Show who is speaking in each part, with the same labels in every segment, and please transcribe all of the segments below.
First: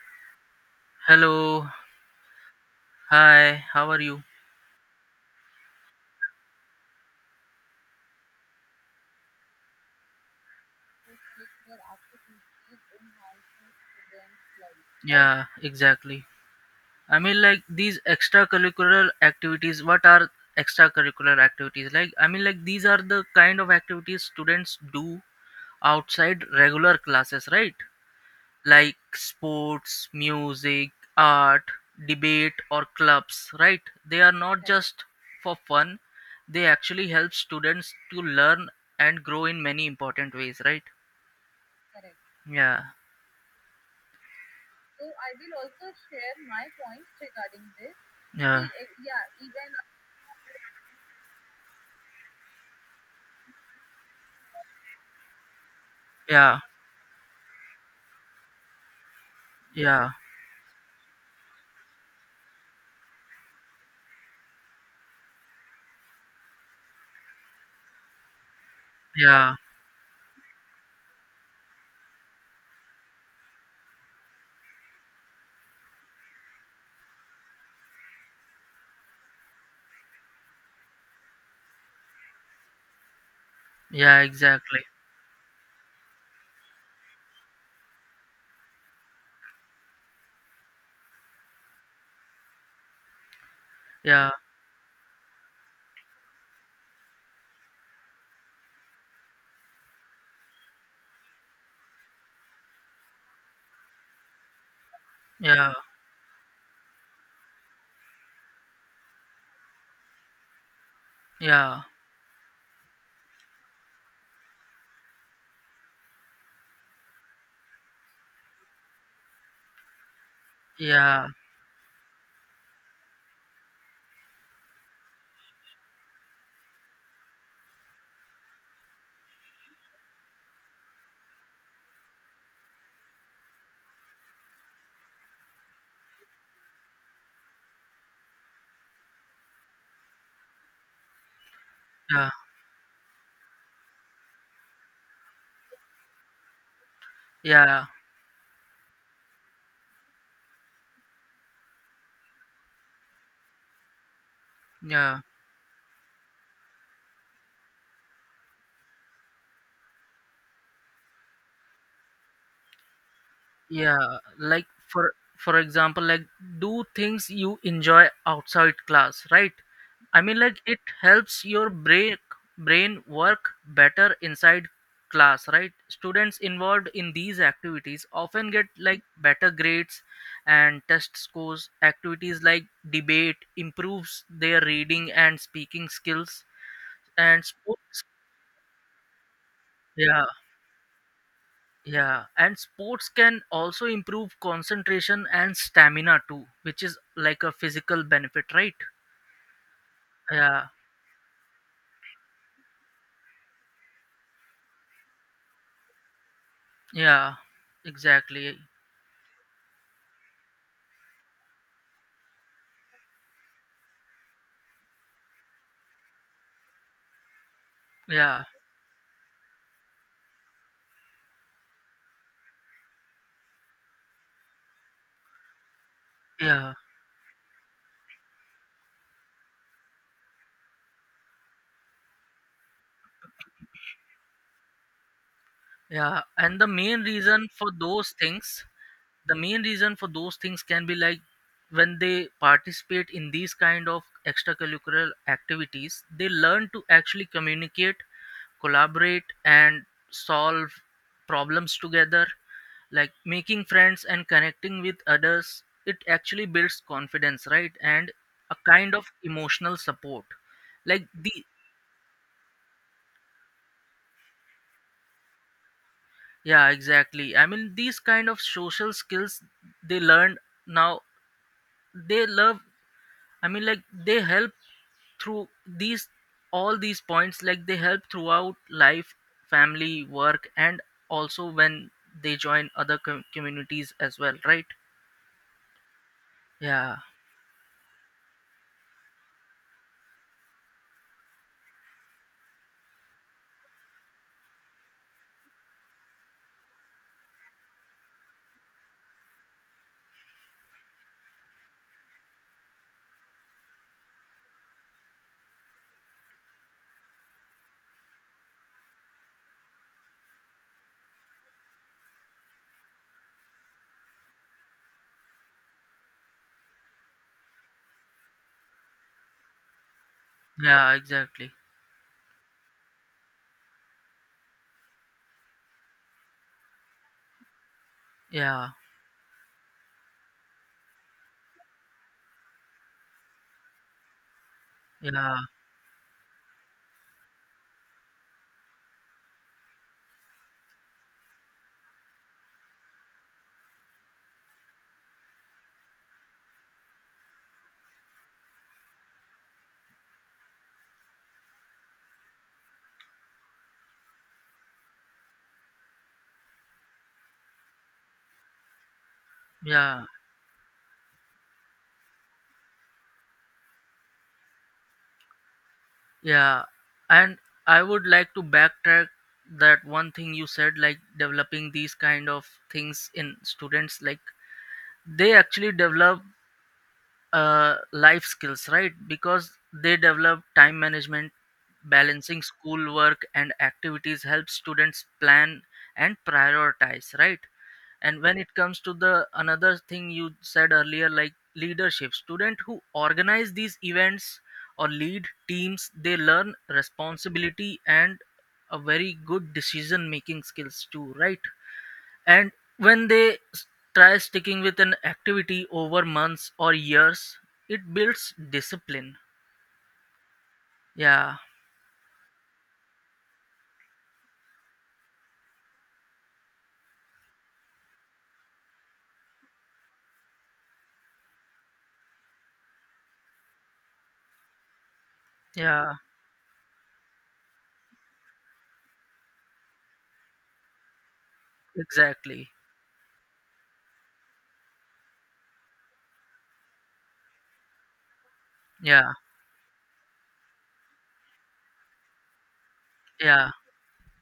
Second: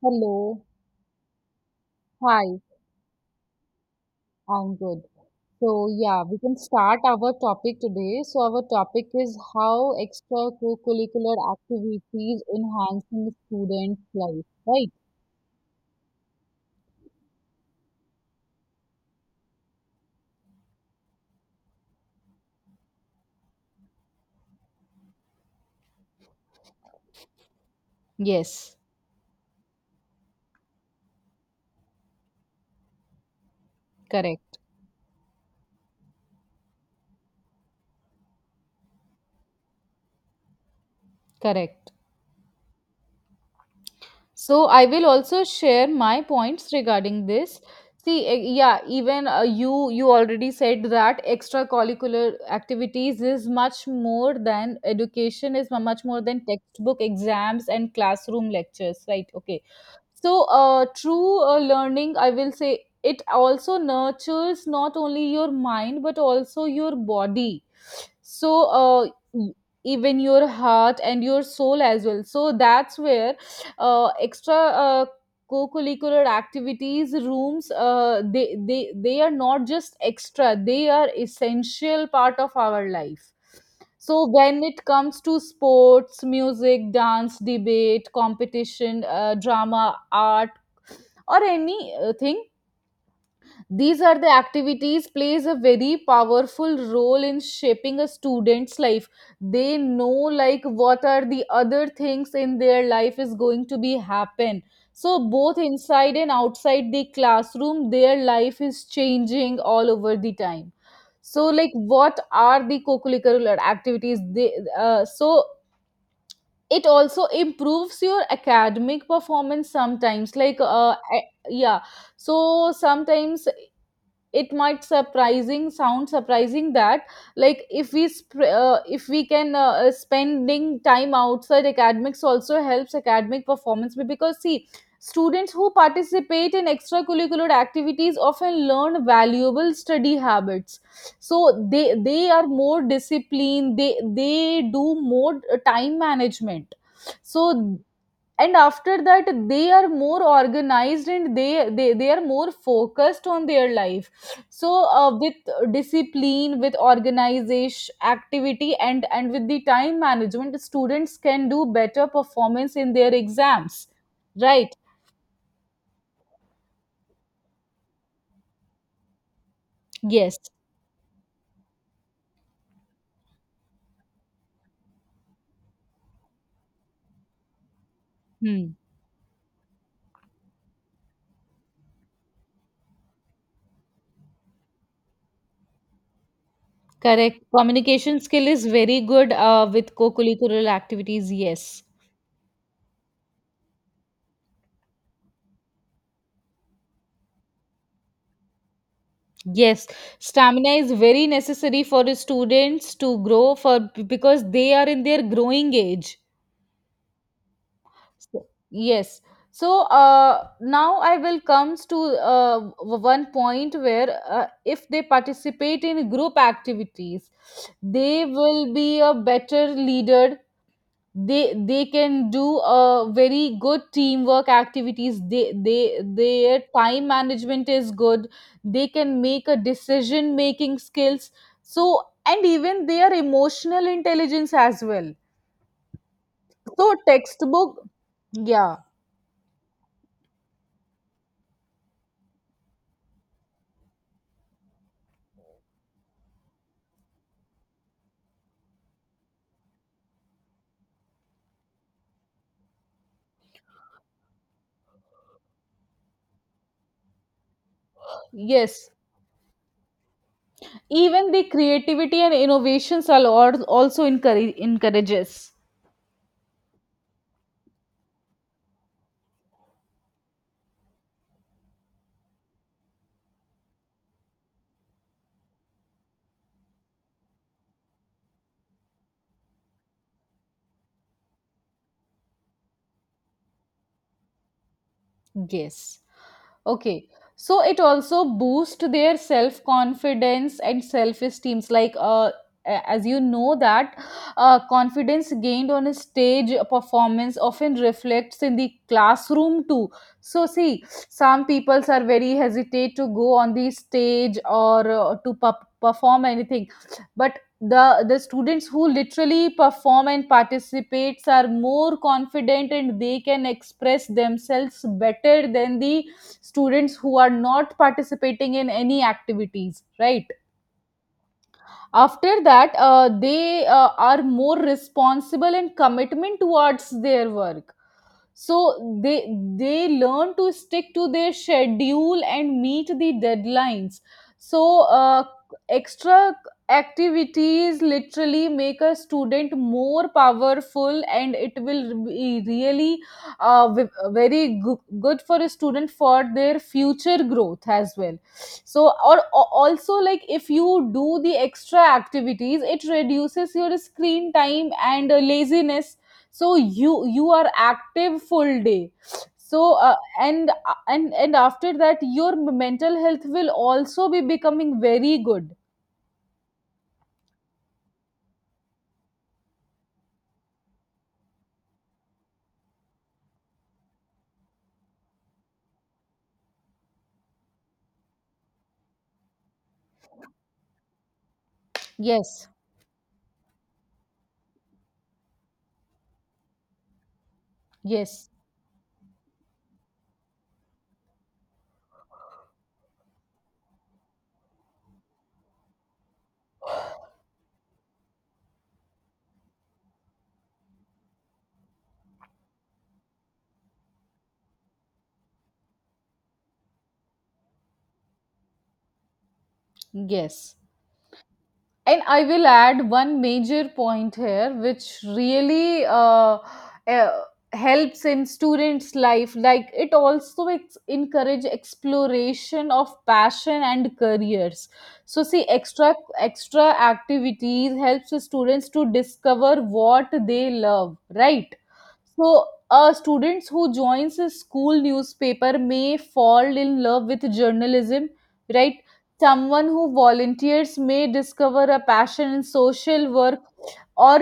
Speaker 1: Hello.
Speaker 2: Hello.
Speaker 1: Hi,
Speaker 2: Hi. How are you?
Speaker 1: I'm good. So, yeah, we can start our topic today. So, our topic is how extracurricular activities enhancing students' life, right?
Speaker 2: Yeah, exactly. I mean, like these extracurricular activities, what are extracurricular activities? Like, I mean, like these are the kind of activities students do outside regular classes, right?
Speaker 1: Yes,
Speaker 2: Like sports, music, art, debate, or clubs, right? They are
Speaker 1: correct,
Speaker 2: not just for fun, they actually help students to learn and grow in many important ways, right?
Speaker 1: correct.
Speaker 2: Yeah.
Speaker 1: So I will also share my points regarding this. See,
Speaker 2: Yeah.
Speaker 1: yeah, even you already said that extracurricular activities is much more than education is much more than
Speaker 2: Yeah.
Speaker 1: textbook exams and classroom lectures, right? Okay.
Speaker 2: Yeah.
Speaker 1: So, true learning, I will say, it also nurtures not only your mind but also your body. So,
Speaker 2: Yeah.
Speaker 1: e-
Speaker 2: Yeah.
Speaker 1: even your heart and your soul as well. So, that's where extra co-curricular activities rooms they are not just extra, they are essential part of our life.
Speaker 2: Yeah,
Speaker 1: So when
Speaker 2: exactly.
Speaker 1: it comes to sports, music, dance, debate, competition, drama, art, or anything, these are the
Speaker 2: Yeah.
Speaker 1: activities plays a very powerful role in shaping a student's life. They know like what are the other things in their life is going to be happen. So both
Speaker 2: Yeah.
Speaker 1: inside and outside the classroom, their life is changing all over the time. So like
Speaker 2: Yeah.
Speaker 1: what are the co-curricular activities? They so it also improves your academic performance sometimes. Like
Speaker 2: Yeah.
Speaker 1: yeah, so sometimes it might surprising sound surprising that like if we if we can spending time outside academics also helps academic performance because see students who participate in extracurricular activities often learn valuable study habits. So they
Speaker 2: Yeah.
Speaker 1: are more disciplined, they do more time management. So
Speaker 2: Yeah.
Speaker 1: and after that they are more organized and they are more focused on their life. So
Speaker 2: Yeah.
Speaker 1: with discipline, with organization activity, and with the time management, students can do better performance in their exams,
Speaker 2: Yeah, like
Speaker 1: right?
Speaker 2: for example, like do things you enjoy outside class, right? I
Speaker 1: Yes.
Speaker 2: mean, like it helps your brain work better inside class, right? Students involved in these activities often
Speaker 1: hmm.
Speaker 2: get like better grades and test scores. Activities like debate improves their reading and speaking skills,
Speaker 1: Correct,
Speaker 2: and sports.
Speaker 1: communication skill is very good with
Speaker 2: Yeah.
Speaker 1: co-curricular activities, yes.
Speaker 2: Yeah, and sports can also improve concentration and stamina too, which is like a physical benefit, right?
Speaker 1: Yes,
Speaker 2: Yeah,
Speaker 1: stamina is very necessary for the students to grow for because they are in their growing age.
Speaker 2: yeah,
Speaker 1: So,
Speaker 2: exactly.
Speaker 1: yes. So now I will comes to one point where if they participate in group activities, they
Speaker 2: Yeah,
Speaker 1: will be a better leader. They they can do a very good teamwork activities. They their
Speaker 2: yeah.
Speaker 1: time management is good. They can make a decision making skills. So and even their emotional intelligence as well.
Speaker 2: Yeah, and the
Speaker 1: So
Speaker 2: main reason for
Speaker 1: textbook,
Speaker 2: those things,
Speaker 1: yeah,
Speaker 2: the main reason for those things can be like when they participate in these kind of extracurricular activities, they learn to actually communicate, collaborate and solve problems together. Like making friends and connecting with others, it actually builds confidence, right? And a
Speaker 1: yes,
Speaker 2: kind of emotional support, like
Speaker 1: even
Speaker 2: the.
Speaker 1: the creativity and innovations are also encourages.
Speaker 2: Yeah, exactly. I mean, these kind of social skills they learn now, they love. I mean, like they help through these, all these points, like they help throughout life, family, work, and also when they join other communities as well, right?
Speaker 1: Yes.
Speaker 2: Yeah.
Speaker 1: Okay. So it also boosts their self confidence and self esteem. Like, as you know that confidence gained on a stage performance often reflects in the classroom too. So see, some people's are very hesitate to go on the stage or perform anything, but the students who literally perform and participates are more confident and they can express themselves better than the students who are not participating in any activities, right?
Speaker 2: Yeah, exactly.
Speaker 1: After that they are more responsible and commitment towards their work. So
Speaker 2: Yeah.
Speaker 1: they learn to stick to their schedule and meet the deadlines. So
Speaker 2: Yeah.
Speaker 1: extra activities literally make a student more powerful and it will be really uh, v- very good for a student for their future growth as well. So or also like if you do the extra activities, it reduces your screen time and laziness. So you are active full day. So uh,
Speaker 2: Yeah.
Speaker 1: and uh, and and after that your mental health will also be becoming very good.
Speaker 2: Yeah. And I would like to backtrack that one thing you said, like developing these kind of things in students, like they actually develop life skills, right? Because they develop time management. Balancing
Speaker 1: Yes,
Speaker 2: schoolwork and activities helps students plan and prioritize, right? And
Speaker 1: yes,
Speaker 2: when it comes to the another thing you said earlier, like leadership, student who organize these events or lead teams, they learn responsibility and a very good decision making skills too, right? And when try sticking with an activity over months or years, it builds discipline.
Speaker 1: yes.
Speaker 2: Yeah.
Speaker 1: And I will add one major point here, which really uh, helps in students' life. Like it also encourage exploration of passion and careers. So see, extra
Speaker 2: Yeah,
Speaker 1: extra activities helps the students to discover what they love, right? So,
Speaker 2: exactly.
Speaker 1: students who joins a school newspaper may fall in love with journalism, right?
Speaker 2: Yeah.
Speaker 1: Someone who volunteers may discover a passion in social work,
Speaker 2: Yeah.
Speaker 1: or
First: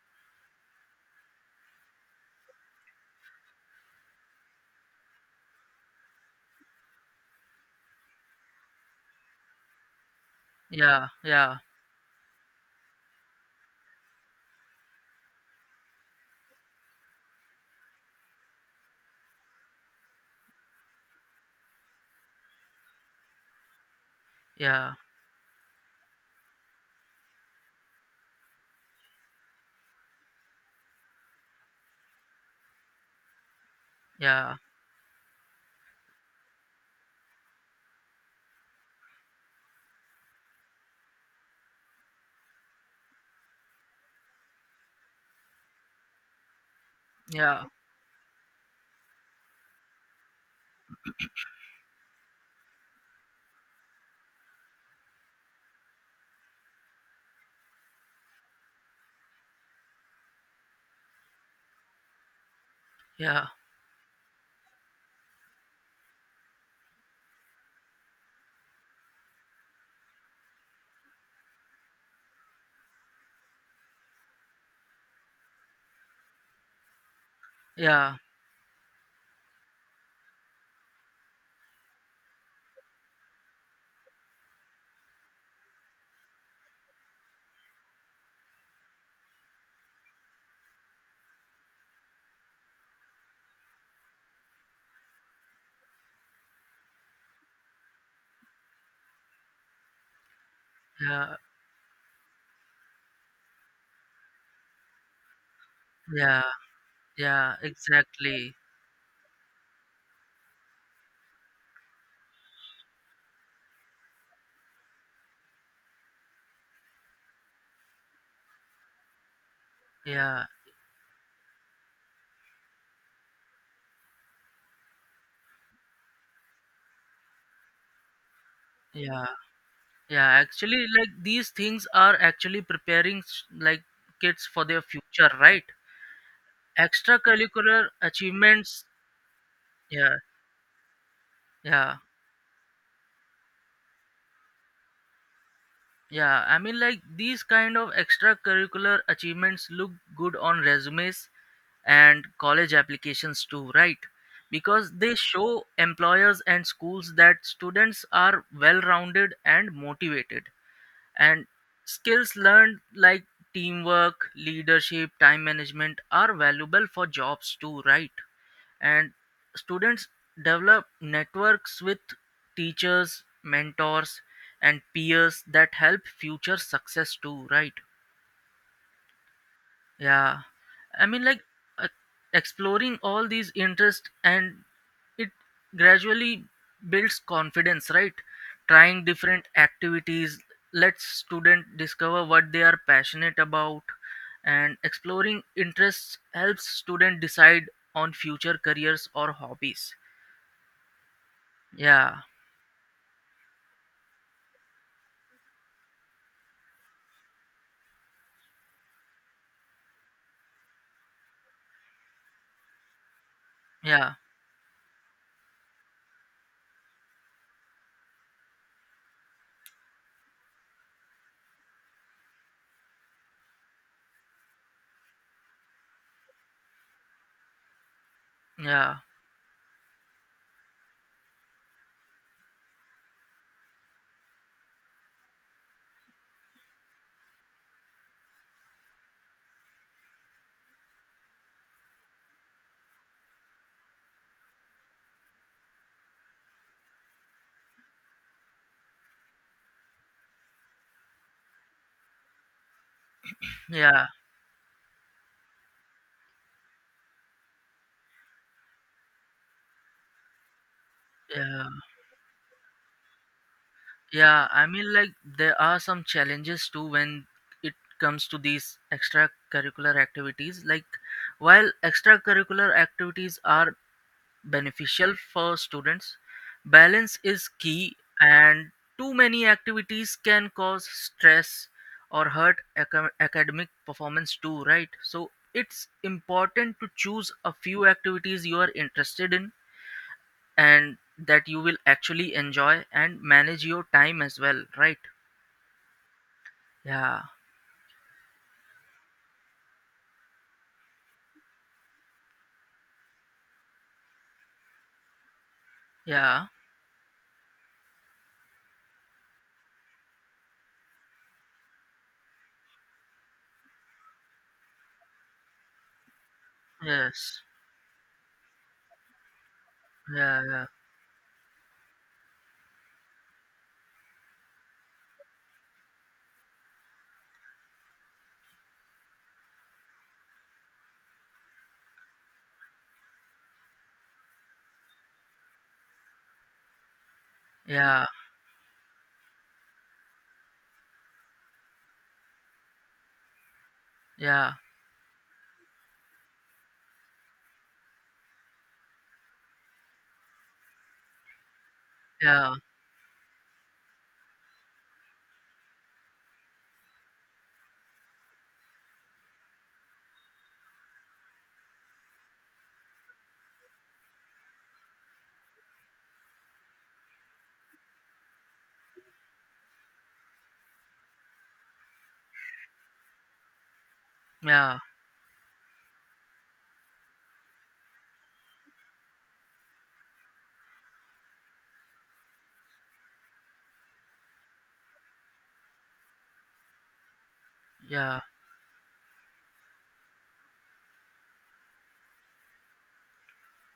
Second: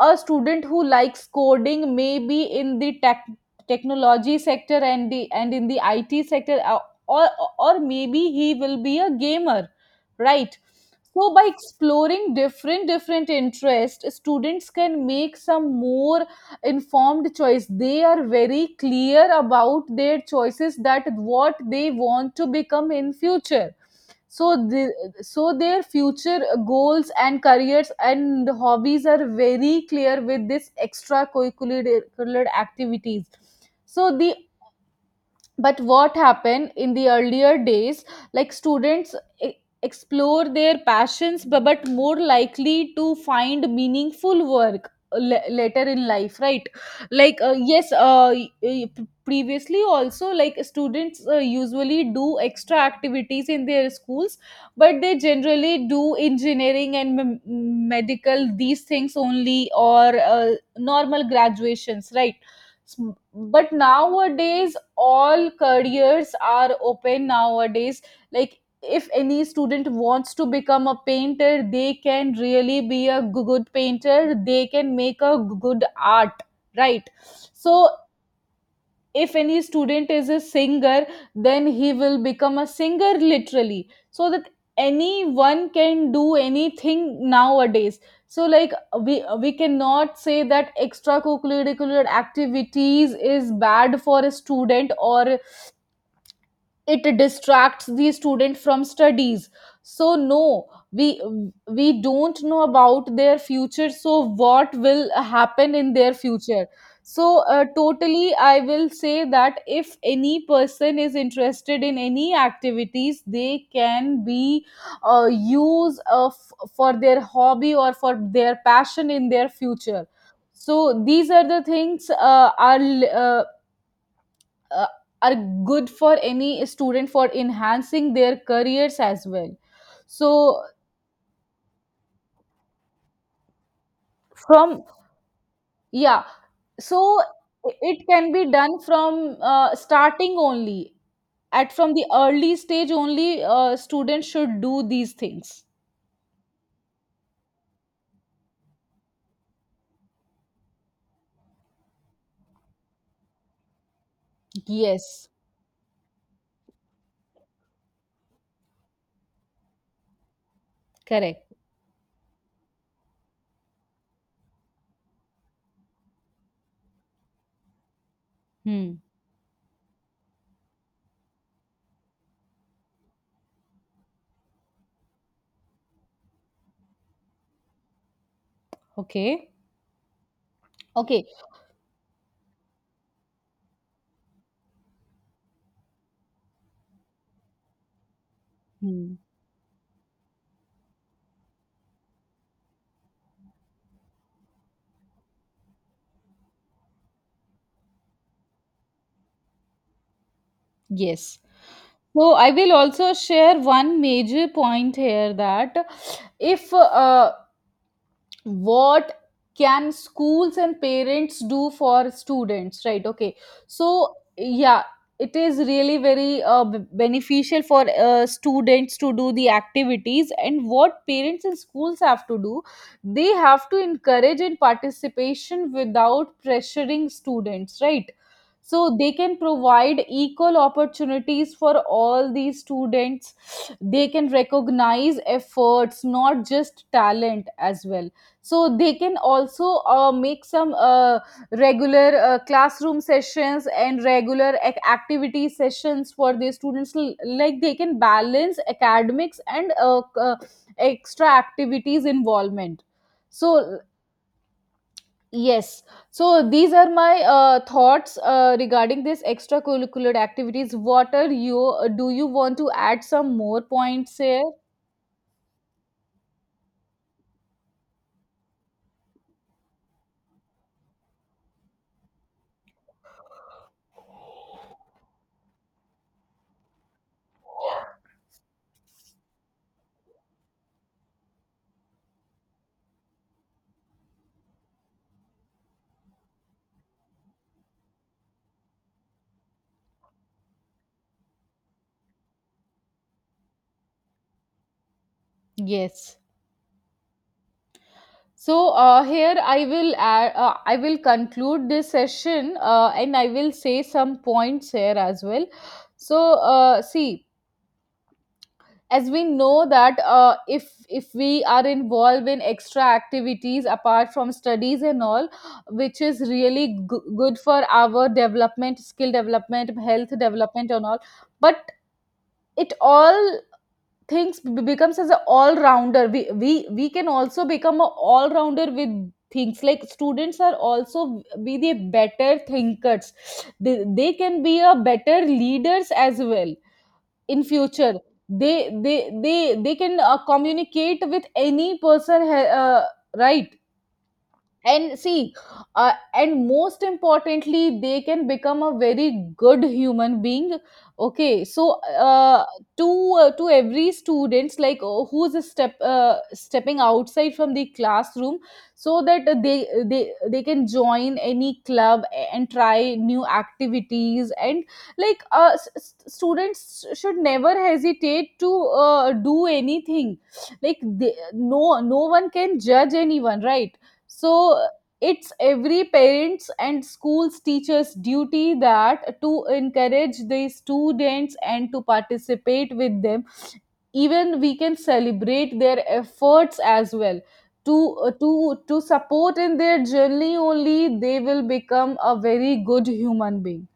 Speaker 1: a student who likes coding may be in the tech, technology sector and the and in the IT sector, or or maybe he will be a gamer, right?
Speaker 2: Yeah.
Speaker 1: So by
Speaker 2: Yeah.
Speaker 1: exploring different different interests, students can make some more informed choice. They are very clear about their choices that what they want to become in future. So the,
Speaker 2: Yeah.
Speaker 1: so their future goals and careers and hobbies are very clear with this extracurricular curricular activities. So the
Speaker 2: Yeah.
Speaker 1: but what happened in the earlier days, like students e- explore their passions but more likely to find meaningful work later in life, right? Like
Speaker 2: Yeah.
Speaker 1: yes, previously also like students usually do extra activities in their schools, but they generally do engineering and medical these things only, or normal graduations, right? S-
Speaker 2: Yeah.
Speaker 1: But nowadays, all careers are open nowadays. Like, if any student wants to become a painter, they can really be a good painter, they can make a good art, right? So,
Speaker 2: Yeah.
Speaker 1: if any student is a singer, then he will become a singer literally. So that anyone can do anything nowadays. So like we cannot say that extracurricular activities is bad for a student or it distracts the student from studies. So no, we
Speaker 2: Yeah.
Speaker 1: we don't know about their future, so what will happen in their
Speaker 2: Yeah.
Speaker 1: future. So
Speaker 2: Yeah,
Speaker 1: totally
Speaker 2: exactly.
Speaker 1: I will say that if any person is interested in any activities, they can be for their hobby or for their passion in their future.
Speaker 2: Yeah.
Speaker 1: So these are the things uh, uh, are good for any student for enhancing their careers as
Speaker 2: Yeah.
Speaker 1: well.
Speaker 2: Yeah,
Speaker 1: So
Speaker 2: actually like these things are actually preparing like kids for their
Speaker 1: from,
Speaker 2: future, right?
Speaker 1: yeah, so
Speaker 2: Extracurricular
Speaker 1: it can be done
Speaker 2: achievements.
Speaker 1: from
Speaker 2: Yeah.
Speaker 1: starting only, at from
Speaker 2: Yeah.
Speaker 1: the early stage only, students should do these things.
Speaker 2: Yeah, I mean, like these kind of extracurricular achievements look good on resumes and college applications too, right? Because they
Speaker 1: Yes,
Speaker 2: show employers and schools that students are well rounded and motivated,
Speaker 1: correct.
Speaker 2: and skills learned like teamwork, leadership, time management are valuable for jobs too, right?
Speaker 1: Hmm.
Speaker 2: And students develop networks with teachers, mentors and peers that help future success too, right?
Speaker 1: Okay.
Speaker 2: Yeah, I mean,
Speaker 1: Okay.
Speaker 2: like uh, exploring all these interests and it gradually builds confidence, right? Trying
Speaker 1: Hmm.
Speaker 2: different activities lets student discover what they are passionate about, and exploring interests helps student decide on future careers or hobbies.
Speaker 1: Yes,
Speaker 2: Yeah,
Speaker 1: so I will also share one major point here that if what can schools and parents do for students, right? Okay, so
Speaker 2: yeah,
Speaker 1: yeah, it is really very beneficial for students to do the activities, and what parents and schools have to do, they have to encourage in participation without pressuring students, right? So
Speaker 2: yeah,
Speaker 1: they can provide equal opportunities for all these students. They can recognize efforts, not just talent as well. So they can also make some regular classroom sessions and regular activity sessions for the students. Like they can balance academics and extra activities involvement. So
Speaker 2: yeah,
Speaker 1: yes, so these are my thoughts regarding this extracurricular activities. What are you,
Speaker 2: yeah.
Speaker 1: do you want to add some more points here?
Speaker 2: Yeah, I mean, like, there are some challenges too when it comes to these extracurricular activities. Like, while extracurricular activities are beneficial for students, balance is key, and too many activities can cause stress or hurt academic performance too, right? So, it's important to choose a few activities you are interested in and that you will actually enjoy and manage your time as well, right?
Speaker 1: Yes.
Speaker 2: Yeah,
Speaker 1: So here I will add, I will conclude this session and I will say some points here as well. So
Speaker 2: yeah,
Speaker 1: see, as we know that if we are involved in extra activities apart from studies and all, which is really good
Speaker 2: yes,
Speaker 1: for our development, skill development, health
Speaker 2: yeah, yeah,
Speaker 1: development and all, but it all things becomes as an all-rounder. We we can also become an all-rounder with things like students are also be the better thinkers. They can be a better leaders as well in future.
Speaker 2: yeah,
Speaker 1: They they they they can communicate with any person, right?
Speaker 2: yeah,
Speaker 1: And see, and most importantly, they can become a very good human being. Okay, so
Speaker 2: yeah,
Speaker 1: to every students, like who's a step, stepping outside from the classroom, so that they can join any club and try new activities, and like students should never hesitate to do anything. Like they, no, no one can judge anyone, right? So
Speaker 2: yeah,
Speaker 1: it's every parents and schools teachers duty that to encourage the students and to participate with them. Even we can celebrate their efforts as well. To
Speaker 2: yeah,
Speaker 1: to support in their journey only, they will become a very good human being.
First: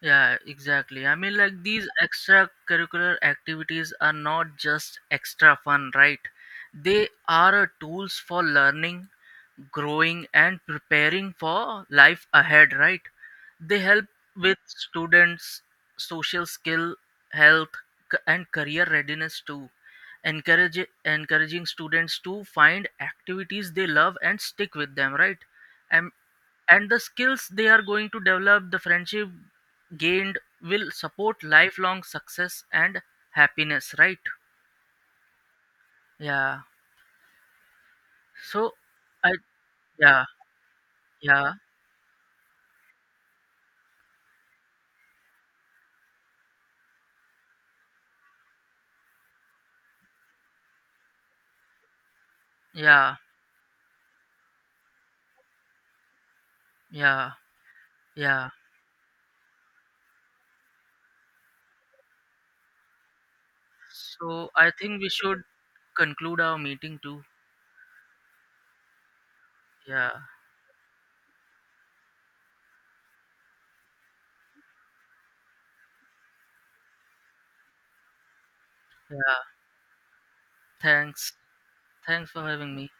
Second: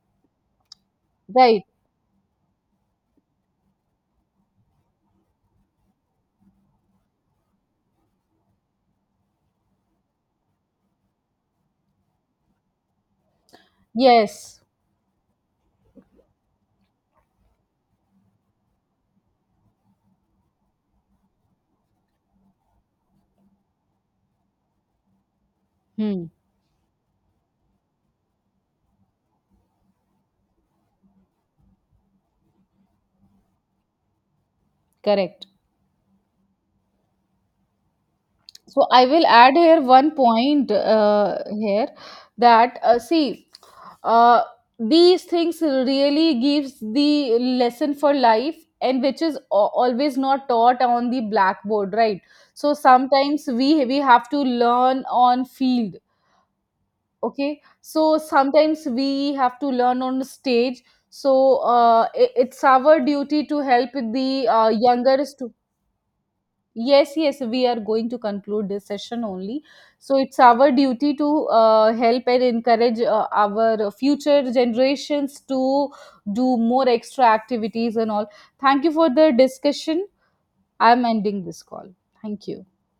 Speaker 2: yeah, exactly. I mean, like
Speaker 1: Right.
Speaker 2: these extracurricular activities are not just extra fun, right? They are a tools for learning, growing and preparing for life ahead, right? They help with
Speaker 1: Yes.
Speaker 2: students' social skill, health, and career readiness too. Encourage Encouraging students to find activities they love and stick with them, right? And
Speaker 1: Hmm.
Speaker 2: the skills they are going to develop, the friendship gained will support lifelong success and happiness, right?
Speaker 1: Correct.
Speaker 2: Yeah. So
Speaker 1: So I will
Speaker 2: I.
Speaker 1: add here one
Speaker 2: Yeah.
Speaker 1: point
Speaker 2: Yeah.
Speaker 1: here that see, uh, these things really gives the lesson for life, and which is always not taught on the blackboard, right? So
Speaker 2: Yeah.
Speaker 1: sometimes we have to learn on field.
Speaker 2: Yeah.
Speaker 1: Okay, so
Speaker 2: Yeah.
Speaker 1: sometimes we have to learn on stage. So it's our duty to help the
Speaker 2: So I think we
Speaker 1: younger
Speaker 2: should
Speaker 1: students.
Speaker 2: conclude our meeting
Speaker 1: Yes,
Speaker 2: too.
Speaker 1: yes, we are going to conclude this session only.
Speaker 2: Yeah,
Speaker 1: So it's our duty to help and encourage our future generations to do more extra activities and all. Thank you for the
Speaker 2: yeah.
Speaker 1: discussion. I'm
Speaker 2: Thanks.
Speaker 1: ending this call.
Speaker 2: Thanks for
Speaker 1: Thank you.
Speaker 2: having me.